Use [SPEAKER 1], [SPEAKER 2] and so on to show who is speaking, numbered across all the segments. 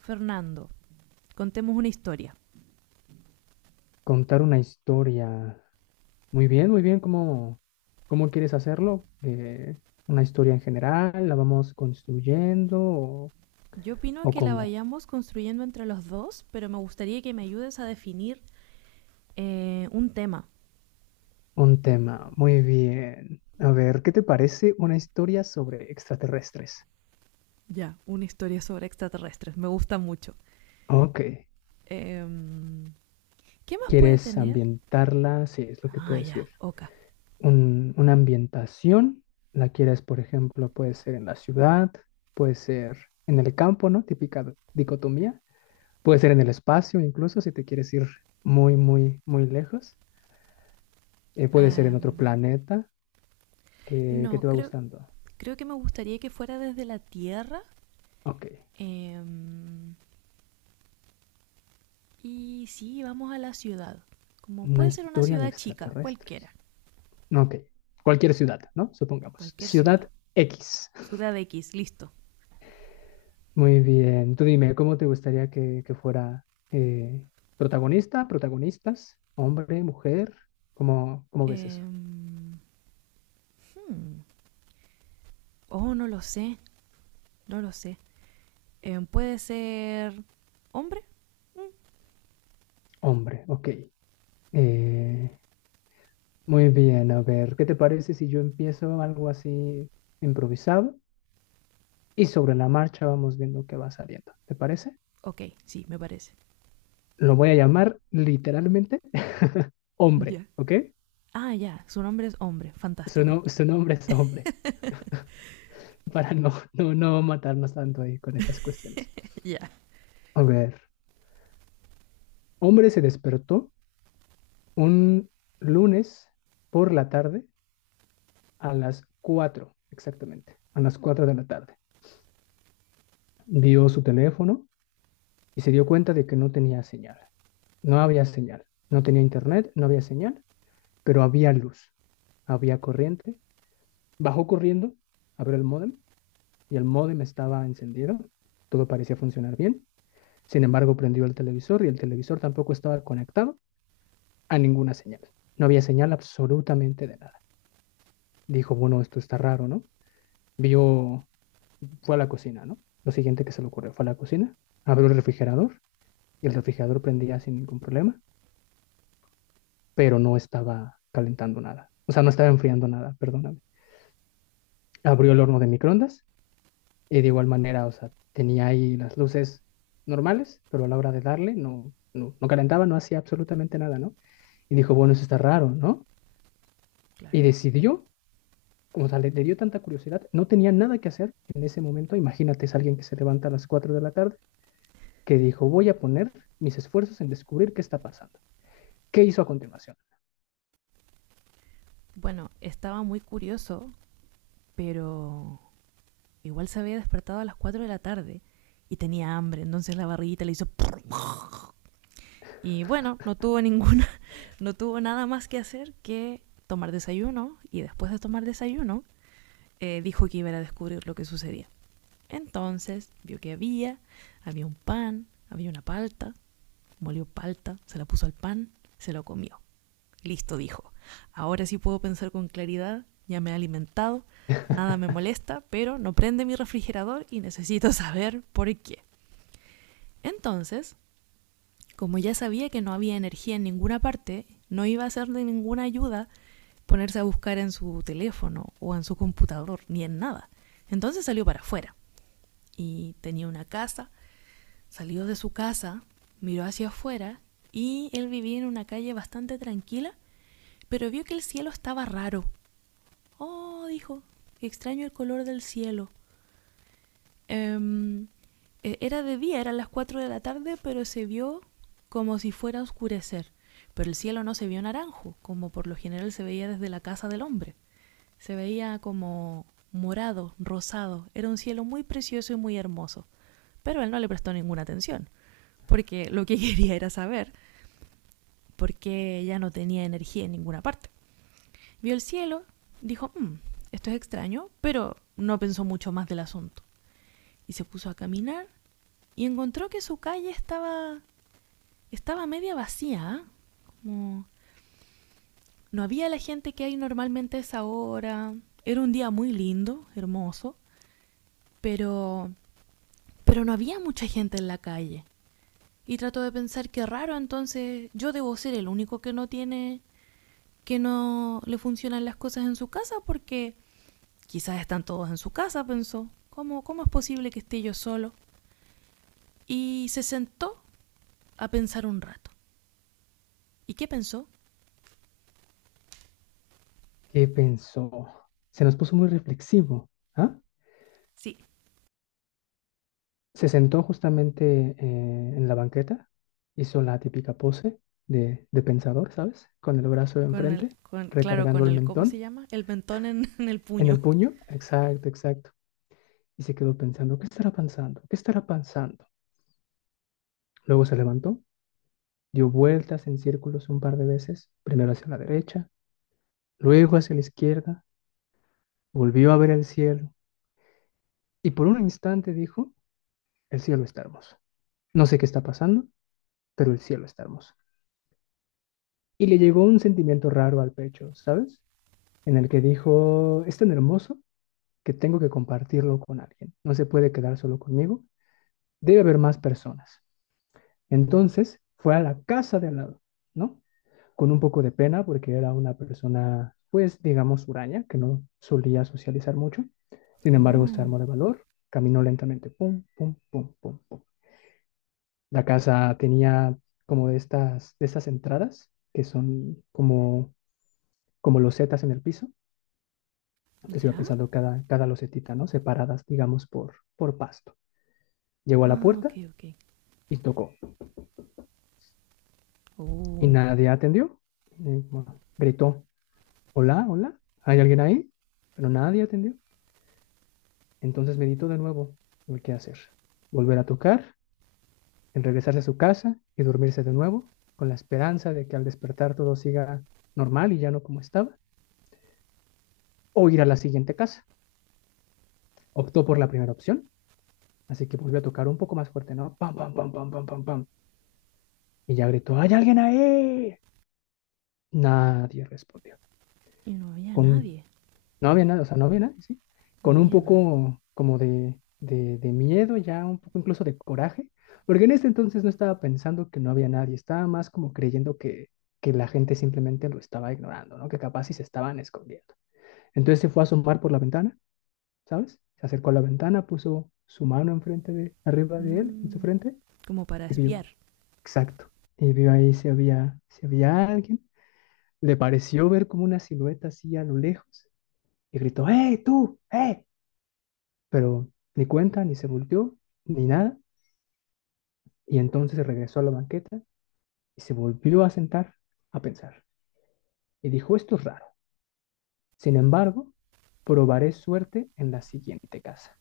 [SPEAKER 1] Fernando, contemos una historia.
[SPEAKER 2] Contar una historia. Muy bien, muy bien. ¿Cómo, cómo quieres hacerlo? ¿Una historia en general? ¿La vamos construyendo? ¿O,
[SPEAKER 1] Yo opino
[SPEAKER 2] o
[SPEAKER 1] que la
[SPEAKER 2] cómo?
[SPEAKER 1] vayamos construyendo entre los dos, pero me gustaría que me ayudes a definir un tema.
[SPEAKER 2] Un tema. Muy bien. A ver, ¿qué te parece una historia sobre extraterrestres?
[SPEAKER 1] Ya, una historia sobre extraterrestres. Me gusta mucho.
[SPEAKER 2] Ok.
[SPEAKER 1] Em, ¿Qué más puede
[SPEAKER 2] ¿Quieres
[SPEAKER 1] tener?
[SPEAKER 2] ambientarla? Sí, es lo que te voy
[SPEAKER 1] Ah,
[SPEAKER 2] a
[SPEAKER 1] ya,
[SPEAKER 2] decir.
[SPEAKER 1] Oka.
[SPEAKER 2] Una ambientación. La quieres, por ejemplo, puede ser en la ciudad, puede ser en el campo, ¿no? Típica dicotomía. Puede ser en el espacio, incluso si te quieres ir muy, muy, muy lejos. Puede ser en otro
[SPEAKER 1] Em,
[SPEAKER 2] planeta que
[SPEAKER 1] no,
[SPEAKER 2] te va gustando.
[SPEAKER 1] creo que me gustaría que fuera desde la Tierra.
[SPEAKER 2] Ok,
[SPEAKER 1] em, y sí, vamos a la ciudad. Como
[SPEAKER 2] una
[SPEAKER 1] puede ser una
[SPEAKER 2] historia de
[SPEAKER 1] ciudad chica,
[SPEAKER 2] extraterrestres.
[SPEAKER 1] cualquiera.
[SPEAKER 2] Ok, cualquier ciudad, ¿no? Supongamos.
[SPEAKER 1] Cualquier ciudad.
[SPEAKER 2] Ciudad X.
[SPEAKER 1] Ciudad X, listo.
[SPEAKER 2] Muy bien, tú dime, ¿cómo te gustaría que fuera protagonista, protagonistas, hombre, mujer? ¿Cómo, cómo ves eso?
[SPEAKER 1] Em, Oh, no lo sé, no lo sé. ¿Puede ser hombre?
[SPEAKER 2] Hombre, ok. Eh, Muy bien, a ver, ¿qué te parece si yo empiezo algo así improvisado y sobre la marcha vamos viendo qué va saliendo? ¿Te parece?
[SPEAKER 1] Ok, sí, me parece.
[SPEAKER 2] Lo voy a llamar literalmente
[SPEAKER 1] Ya,
[SPEAKER 2] hombre,
[SPEAKER 1] yeah.
[SPEAKER 2] ¿ok?
[SPEAKER 1] Ah, ya, yeah, su nombre es hombre,
[SPEAKER 2] Su,
[SPEAKER 1] fantástico.
[SPEAKER 2] no- su nombre es hombre, para no matarnos tanto ahí con esas cuestiones.
[SPEAKER 1] Ya, yeah.
[SPEAKER 2] A ver, hombre se despertó un lunes por la tarde a las 4 exactamente, a las 4 de la tarde. Vio su teléfono y se dio cuenta de que no tenía señal. No había señal, no tenía internet, no había señal, pero había luz, había corriente. Bajó corriendo, abrió el módem y el módem estaba encendido. Todo parecía funcionar bien. Sin embargo, prendió el televisor y el televisor tampoco estaba conectado a ninguna señal. No había señal absolutamente de nada. Dijo, bueno, esto está raro, ¿no? Vio, fue a la cocina, ¿no? Lo siguiente que se le ocurrió fue a la cocina, abrió el refrigerador y el refrigerador prendía sin ningún problema, pero no estaba calentando nada. O sea, no estaba enfriando nada, perdóname. Abrió el horno de microondas y de igual manera, o sea, tenía ahí las luces normales, pero a la hora de darle no calentaba, no hacía absolutamente nada, ¿no? Y dijo, bueno, eso está raro, ¿no? Y
[SPEAKER 1] Claro.
[SPEAKER 2] decidió, como o sea, le dio tanta curiosidad, no tenía nada que hacer en ese momento. Imagínate, es alguien que se levanta a las 4 de la tarde, que dijo, voy a poner mis esfuerzos en descubrir qué está pasando. ¿Qué hizo a continuación?
[SPEAKER 1] Bueno, estaba muy curioso, pero igual se había despertado a las 4 de la tarde y tenía hambre, entonces la barriguita le hizo y bueno, no tuvo ninguna, no tuvo nada más que hacer que tomar desayuno y después de tomar desayuno dijo que iba a descubrir lo que sucedía. Entonces vio que había un pan, había una palta, molió palta, se la puso al pan, se lo comió. Listo, dijo. Ahora sí puedo pensar con claridad, ya me he alimentado, nada me molesta, pero no prende mi refrigerador y necesito saber por qué. Entonces, como ya sabía que no había energía en ninguna parte, no iba a ser de ninguna ayuda ponerse a buscar en su teléfono o en su computador, ni en nada. Entonces salió para afuera y tenía una casa, salió de su casa, miró hacia afuera y él vivía en una calle bastante tranquila, pero vio que el cielo estaba raro. Oh, dijo, extraño el color del cielo. Em, Era de día, eran las 4 de la tarde, pero se vio como si fuera a oscurecer. Pero el cielo no se vio naranjo, como por lo general se veía desde la casa del hombre. Se veía como morado, rosado. Era un cielo muy precioso y muy hermoso. Pero él no le prestó ninguna atención, porque lo que quería era saber por qué ya no tenía energía en ninguna parte. Vio el cielo, dijo, "Mm, esto es extraño", pero no pensó mucho más del asunto. Y se puso a caminar y encontró que su estaba media vacía, ¿eh? Como no había la gente que hay normalmente a esa hora. Era un día muy lindo, hermoso, pero, pero no había mucha gente en la calle. Y trató de pensar, qué raro, entonces yo debo ser el único que no que no le funcionan las cosas en su casa, porque quizás están todos en su casa, pensó. ¿Cómo, cómo es posible que esté yo solo? Y se sentó a pensar un rato. ¿Y qué pensó?
[SPEAKER 2] ¿Qué pensó? Se nos puso muy reflexivo, ¿ah?
[SPEAKER 1] Sí.
[SPEAKER 2] Se sentó justamente en la banqueta, hizo la típica pose de pensador, ¿sabes? Con el brazo
[SPEAKER 1] Con el,
[SPEAKER 2] enfrente,
[SPEAKER 1] con, claro,
[SPEAKER 2] recargando
[SPEAKER 1] con
[SPEAKER 2] el
[SPEAKER 1] el, ¿cómo se
[SPEAKER 2] mentón
[SPEAKER 1] llama? El mentón en, en el
[SPEAKER 2] en el
[SPEAKER 1] puño.
[SPEAKER 2] puño. Exacto, exacto. Y se quedó pensando, ¿qué estará pensando? ¿Qué estará pensando? Luego se levantó, dio vueltas en círculos un par de veces, primero hacia la derecha, luego hacia la izquierda, volvió a ver el cielo y por un instante dijo, el cielo está hermoso. No sé qué está pasando, pero el cielo está hermoso. Y le llegó un sentimiento raro al pecho, ¿sabes?, en el que dijo, es tan hermoso que tengo que compartirlo con alguien, no se puede quedar solo conmigo, debe haber más personas. Entonces fue a la casa de al lado, ¿no? Con un poco de pena porque era una persona, pues digamos, huraña, que no solía socializar mucho. Sin embargo, se
[SPEAKER 1] Oh,
[SPEAKER 2] armó de valor, caminó lentamente, pum, pum, pum, pum, pum. La casa tenía como de estas entradas que son como, como losetas en el piso que se iba
[SPEAKER 1] ¿ya?
[SPEAKER 2] pisando cada losetita, ¿no? Separadas, digamos, por pasto. Llegó a la
[SPEAKER 1] Ah, ok,
[SPEAKER 2] puerta
[SPEAKER 1] ok.
[SPEAKER 2] y tocó. Y
[SPEAKER 1] Oh,
[SPEAKER 2] nadie atendió. Y, bueno, gritó, hola, hola, ¿hay alguien ahí? Pero nadie atendió. Entonces meditó de nuevo el qué hacer. Volver a tocar, en regresarse a su casa y dormirse de nuevo, con la esperanza de que al despertar todo siga normal y ya no como estaba, o ir a la siguiente casa. Optó por la primera opción, así que volvió a tocar un poco más fuerte, ¿no? Pam, pam, pam, pam, pam, pam, pam. Y ya gritó, ¿hay alguien ahí? Nadie respondió.
[SPEAKER 1] y no había
[SPEAKER 2] Con,
[SPEAKER 1] nadie,
[SPEAKER 2] no había nada, o sea, no había nadie, ¿sí?
[SPEAKER 1] no
[SPEAKER 2] Con un
[SPEAKER 1] había nadie.
[SPEAKER 2] poco como de miedo, ya un poco incluso de coraje, porque en ese entonces no estaba pensando que no había nadie, estaba más como creyendo que la gente simplemente lo estaba ignorando, ¿no? Que capaz sí se estaban escondiendo. Entonces se fue a asomar por la ventana, ¿sabes? Se acercó a la ventana, puso su mano enfrente de, arriba de él, en su
[SPEAKER 1] Mm,
[SPEAKER 2] frente,
[SPEAKER 1] como para
[SPEAKER 2] y vio,
[SPEAKER 1] espiar.
[SPEAKER 2] exacto, y vio ahí si había, si había alguien. Le pareció ver como una silueta así a lo lejos y gritó, ¡hey, tú! ¡Eh! Pero ni cuenta, ni se volteó, ni nada, y entonces regresó a la banqueta y se volvió a sentar a pensar. Y dijo, esto es raro. Sin embargo, probaré suerte en la siguiente casa.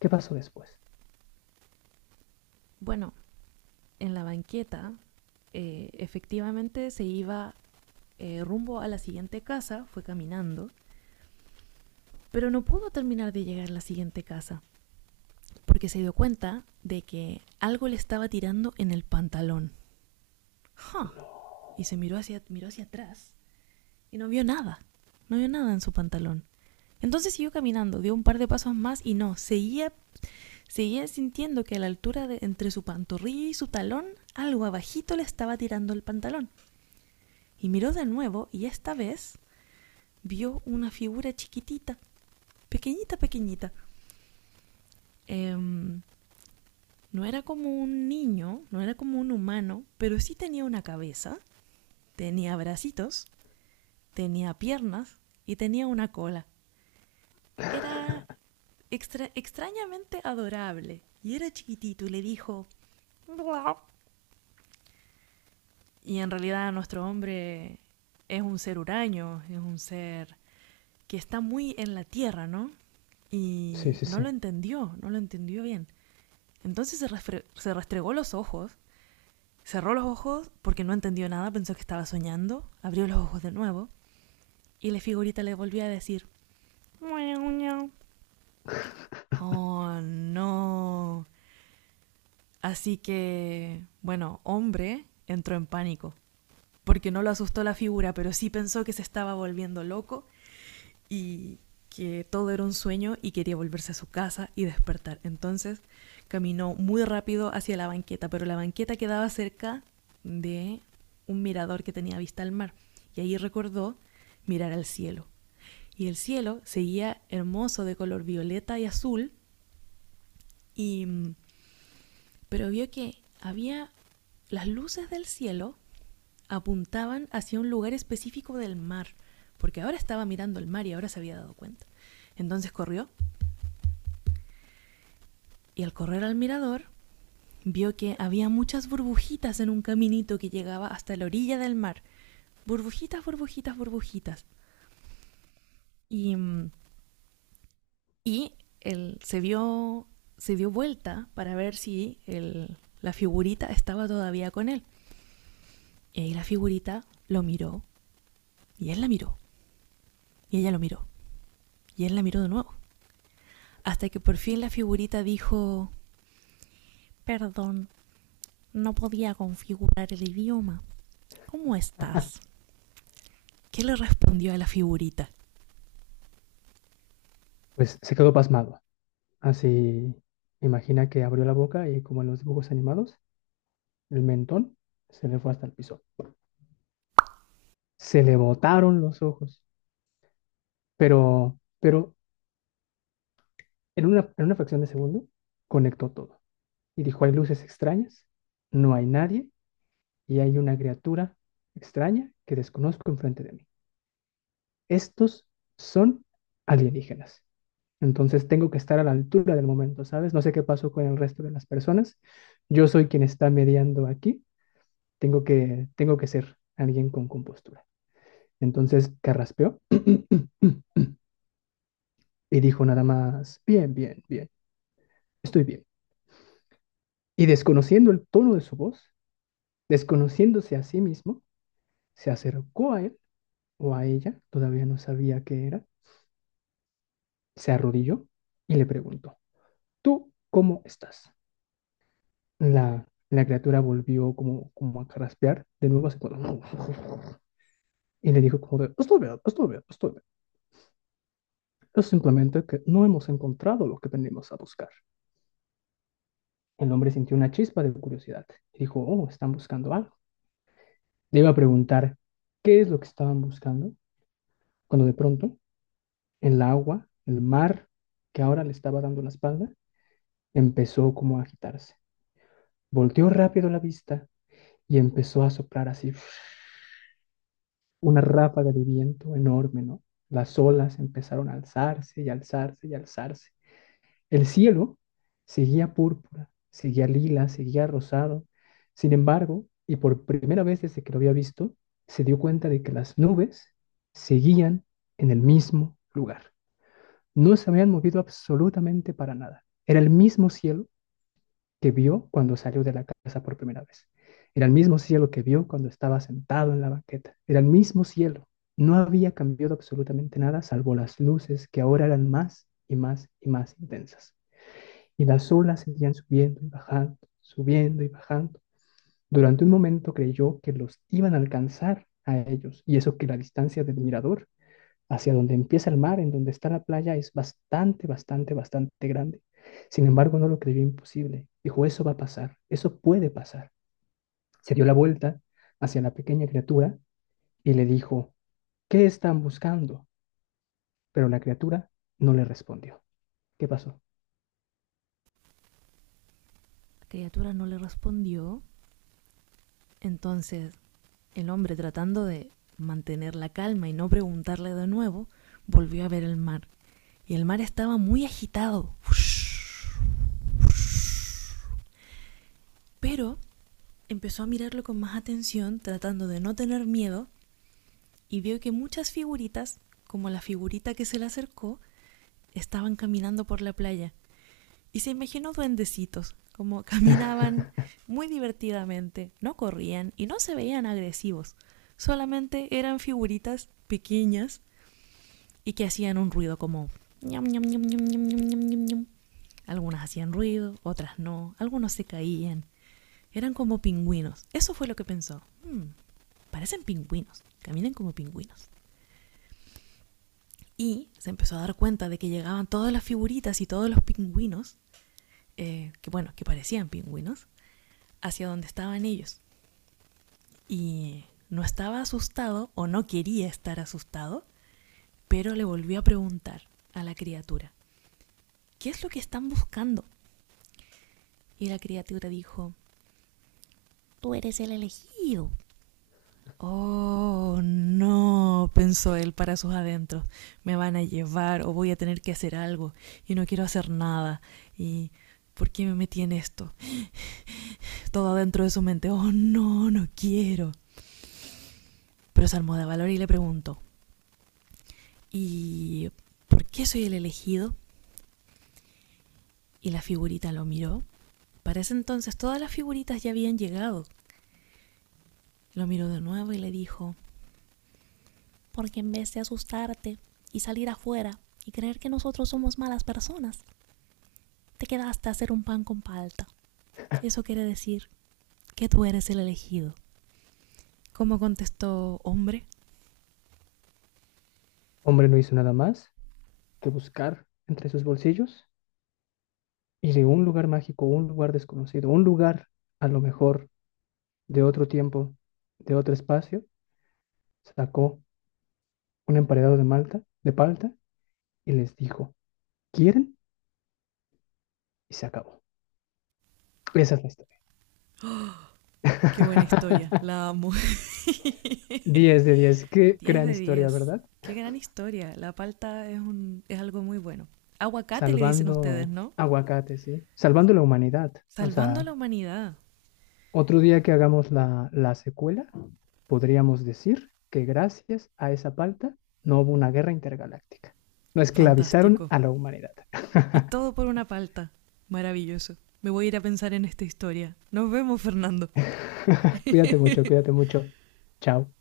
[SPEAKER 2] ¿Qué pasó después?
[SPEAKER 1] Bueno, en la banqueta, efectivamente se iba rumbo a la siguiente casa, fue caminando, pero no pudo terminar de llegar a la siguiente casa, porque se dio cuenta de que algo le estaba tirando en el pantalón. ¡Ja! Huh. Y se miró hacia atrás y no vio nada. No vio nada en su pantalón. Entonces siguió caminando, dio un par de pasos más y no, seguía sintiendo que a la altura de entre su pantorrilla y su talón, algo abajito le estaba tirando el pantalón. Y miró de nuevo y esta vez vio una figura chiquitita, pequeñita, pequeñita. Em, no era como un niño, no era como un humano, pero sí tenía una cabeza, tenía bracitos, tenía piernas y tenía una cola. Era extrañamente adorable. Y era chiquitito y le dijo... Y en realidad nuestro hombre es un ser huraño, es un ser que está muy en la tierra, ¿no?
[SPEAKER 2] Sí,
[SPEAKER 1] Y
[SPEAKER 2] sí,
[SPEAKER 1] no lo
[SPEAKER 2] sí.
[SPEAKER 1] entendió, no lo entendió bien. Entonces se, Se restregó los ojos, cerró los ojos porque no entendió nada, pensó que estaba soñando, abrió los ojos de nuevo y la figurita le volvió a decir, oh, no. Así que, bueno, hombre entró en pánico, porque no lo asustó la figura, pero sí pensó que se estaba volviendo loco y que todo era un sueño y quería volverse a su casa y despertar. Entonces caminó muy rápido hacia la banqueta, pero la banqueta quedaba cerca de un mirador que tenía vista al mar. Y ahí recordó mirar al cielo. Y el cielo seguía hermoso de color violeta y azul y mm, pero vio que había las luces del cielo, apuntaban hacia un lugar específico del mar, porque ahora estaba mirando el mar y ahora se había dado cuenta. Entonces corrió y al correr al mirador vio que había muchas burbujitas en un caminito que llegaba hasta la orilla del mar. Burbujitas, burbujitas, burbujitas. Y, mm, y él se vio, se dio vuelta para ver si la figurita estaba todavía con él. Y ahí la figurita lo miró y él la miró y ella lo miró. Y él la miró de nuevo. Hasta que por fin la figurita dijo, perdón, no podía configurar el idioma. ¿Cómo estás? ¿Qué le respondió a la figurita?
[SPEAKER 2] Pues se quedó pasmado. Así, imagina que abrió la boca y como en los dibujos animados, el mentón se le fue hasta el piso. Se le botaron los ojos. Pero en una fracción de segundo, conectó todo. Y dijo, hay luces extrañas, no hay nadie y hay una criatura extraña que desconozco enfrente de mí. Estos son alienígenas. Entonces tengo que estar a la altura del momento, ¿sabes? No sé qué pasó con el resto de las personas. Yo soy quien está mediando aquí. Tengo que ser alguien con compostura. Entonces carraspeó y dijo nada más, bien, bien, bien, estoy bien. Y desconociendo el tono de su voz, desconociéndose a sí mismo, se acercó a él o a ella, todavía no sabía qué era, se arrodilló y le preguntó, ¿tú cómo estás? La criatura volvió como, como a carraspear de nuevo así como, y le dijo como de, estoy bien, estoy bien, estoy bien. Es simplemente que no hemos encontrado lo que venimos a buscar. El hombre sintió una chispa de curiosidad, dijo, oh, están buscando algo. Le iba a preguntar qué es lo que estaban buscando, cuando de pronto el agua, el mar, que ahora le estaba dando la espalda, empezó como a agitarse. Volteó rápido la vista y empezó a soplar así una ráfaga de viento enorme, ¿no? Las olas empezaron a alzarse y alzarse y alzarse. El cielo seguía púrpura, seguía lila, seguía rosado. Sin embargo, y por primera vez desde que lo había visto, se dio cuenta de que las nubes seguían en el mismo lugar. No se habían movido absolutamente para nada. Era el mismo cielo que vio cuando salió de la casa por primera vez. Era el mismo cielo que vio cuando estaba sentado en la banqueta. Era el mismo cielo. No había cambiado absolutamente nada, salvo las luces que ahora eran más y más y más intensas. Y las olas seguían subiendo y bajando, subiendo y bajando. Durante un momento creyó que los iban a alcanzar a ellos, y eso que la distancia del mirador hacia donde empieza el mar, en donde está la playa, es bastante, bastante, bastante grande. Sin embargo, no lo creyó imposible. Dijo, eso va a pasar, eso puede pasar. Se dio la vuelta hacia la pequeña criatura y le dijo, ¿qué están buscando? Pero la criatura no le respondió. ¿Qué pasó?
[SPEAKER 1] La criatura no le respondió. Entonces el hombre, tratando de mantener la calma y no preguntarle de nuevo, volvió a ver el mar. Y el mar estaba muy agitado. Pero empezó a mirarlo con más atención, tratando de no tener miedo, y vio que muchas figuritas, como la figurita que se le acercó, estaban caminando por la playa. Y se imaginó duendecitos, como caminaban muy divertidamente, no corrían y no se veían agresivos. Solamente eran figuritas pequeñas y que hacían un ruido como... Algunas hacían ruido, otras no, algunos se caían. Eran como pingüinos. Eso fue lo que pensó. "Mm, parecen pingüinos, caminan como pingüinos". Y se empezó a dar cuenta de que llegaban todas las figuritas y todos los pingüinos que bueno, que parecían pingüinos, hacia donde estaban ellos. Y no estaba asustado o no quería estar asustado, pero le volvió a preguntar a la criatura, ¿qué es lo que están buscando? Y la criatura dijo, tú eres el elegido. Oh, no, pensó él para sus adentros, me van a llevar o voy a tener que hacer algo y no quiero hacer nada. ¿Y por qué me metí en esto? Todo adentro de su mente, oh, no, no quiero. Pero es Almodovar y le preguntó, ¿y por qué soy el elegido? Y la figurita lo miró. Para ese entonces todas las figuritas ya habían llegado. Lo miró de nuevo y le dijo, porque en vez de asustarte y salir afuera y creer que nosotros somos malas personas, te quedaste a hacer un pan con palta. Eso quiere decir que tú eres el elegido. ¿Cómo contestó hombre?
[SPEAKER 2] Hombre no hizo nada más que buscar entre sus bolsillos y de un lugar mágico, un lugar desconocido, un lugar a lo mejor de otro tiempo, de otro espacio, sacó un emparedado de malta, de palta, y les dijo, ¿quieren? Y se acabó. Esa es la historia.
[SPEAKER 1] Qué buena historia, la amo.
[SPEAKER 2] 10 de 10. Qué
[SPEAKER 1] diez
[SPEAKER 2] gran
[SPEAKER 1] de
[SPEAKER 2] historia,
[SPEAKER 1] diez
[SPEAKER 2] ¿verdad?
[SPEAKER 1] Qué gran historia. La palta es, un, es algo muy bueno. Aguacate le dicen ustedes,
[SPEAKER 2] Salvando
[SPEAKER 1] ¿no?
[SPEAKER 2] aguacate, sí. Salvando la humanidad. O
[SPEAKER 1] Salvando a
[SPEAKER 2] sea,
[SPEAKER 1] la humanidad.
[SPEAKER 2] otro día que hagamos la secuela, podríamos decir que gracias a esa palta no hubo una guerra intergaláctica. No esclavizaron
[SPEAKER 1] Fantástico.
[SPEAKER 2] a la humanidad.
[SPEAKER 1] Y todo por una palta. Maravilloso. Me voy a ir a pensar en esta historia. Nos vemos, Fernando.
[SPEAKER 2] Cuídate mucho, cuídate mucho. Chao.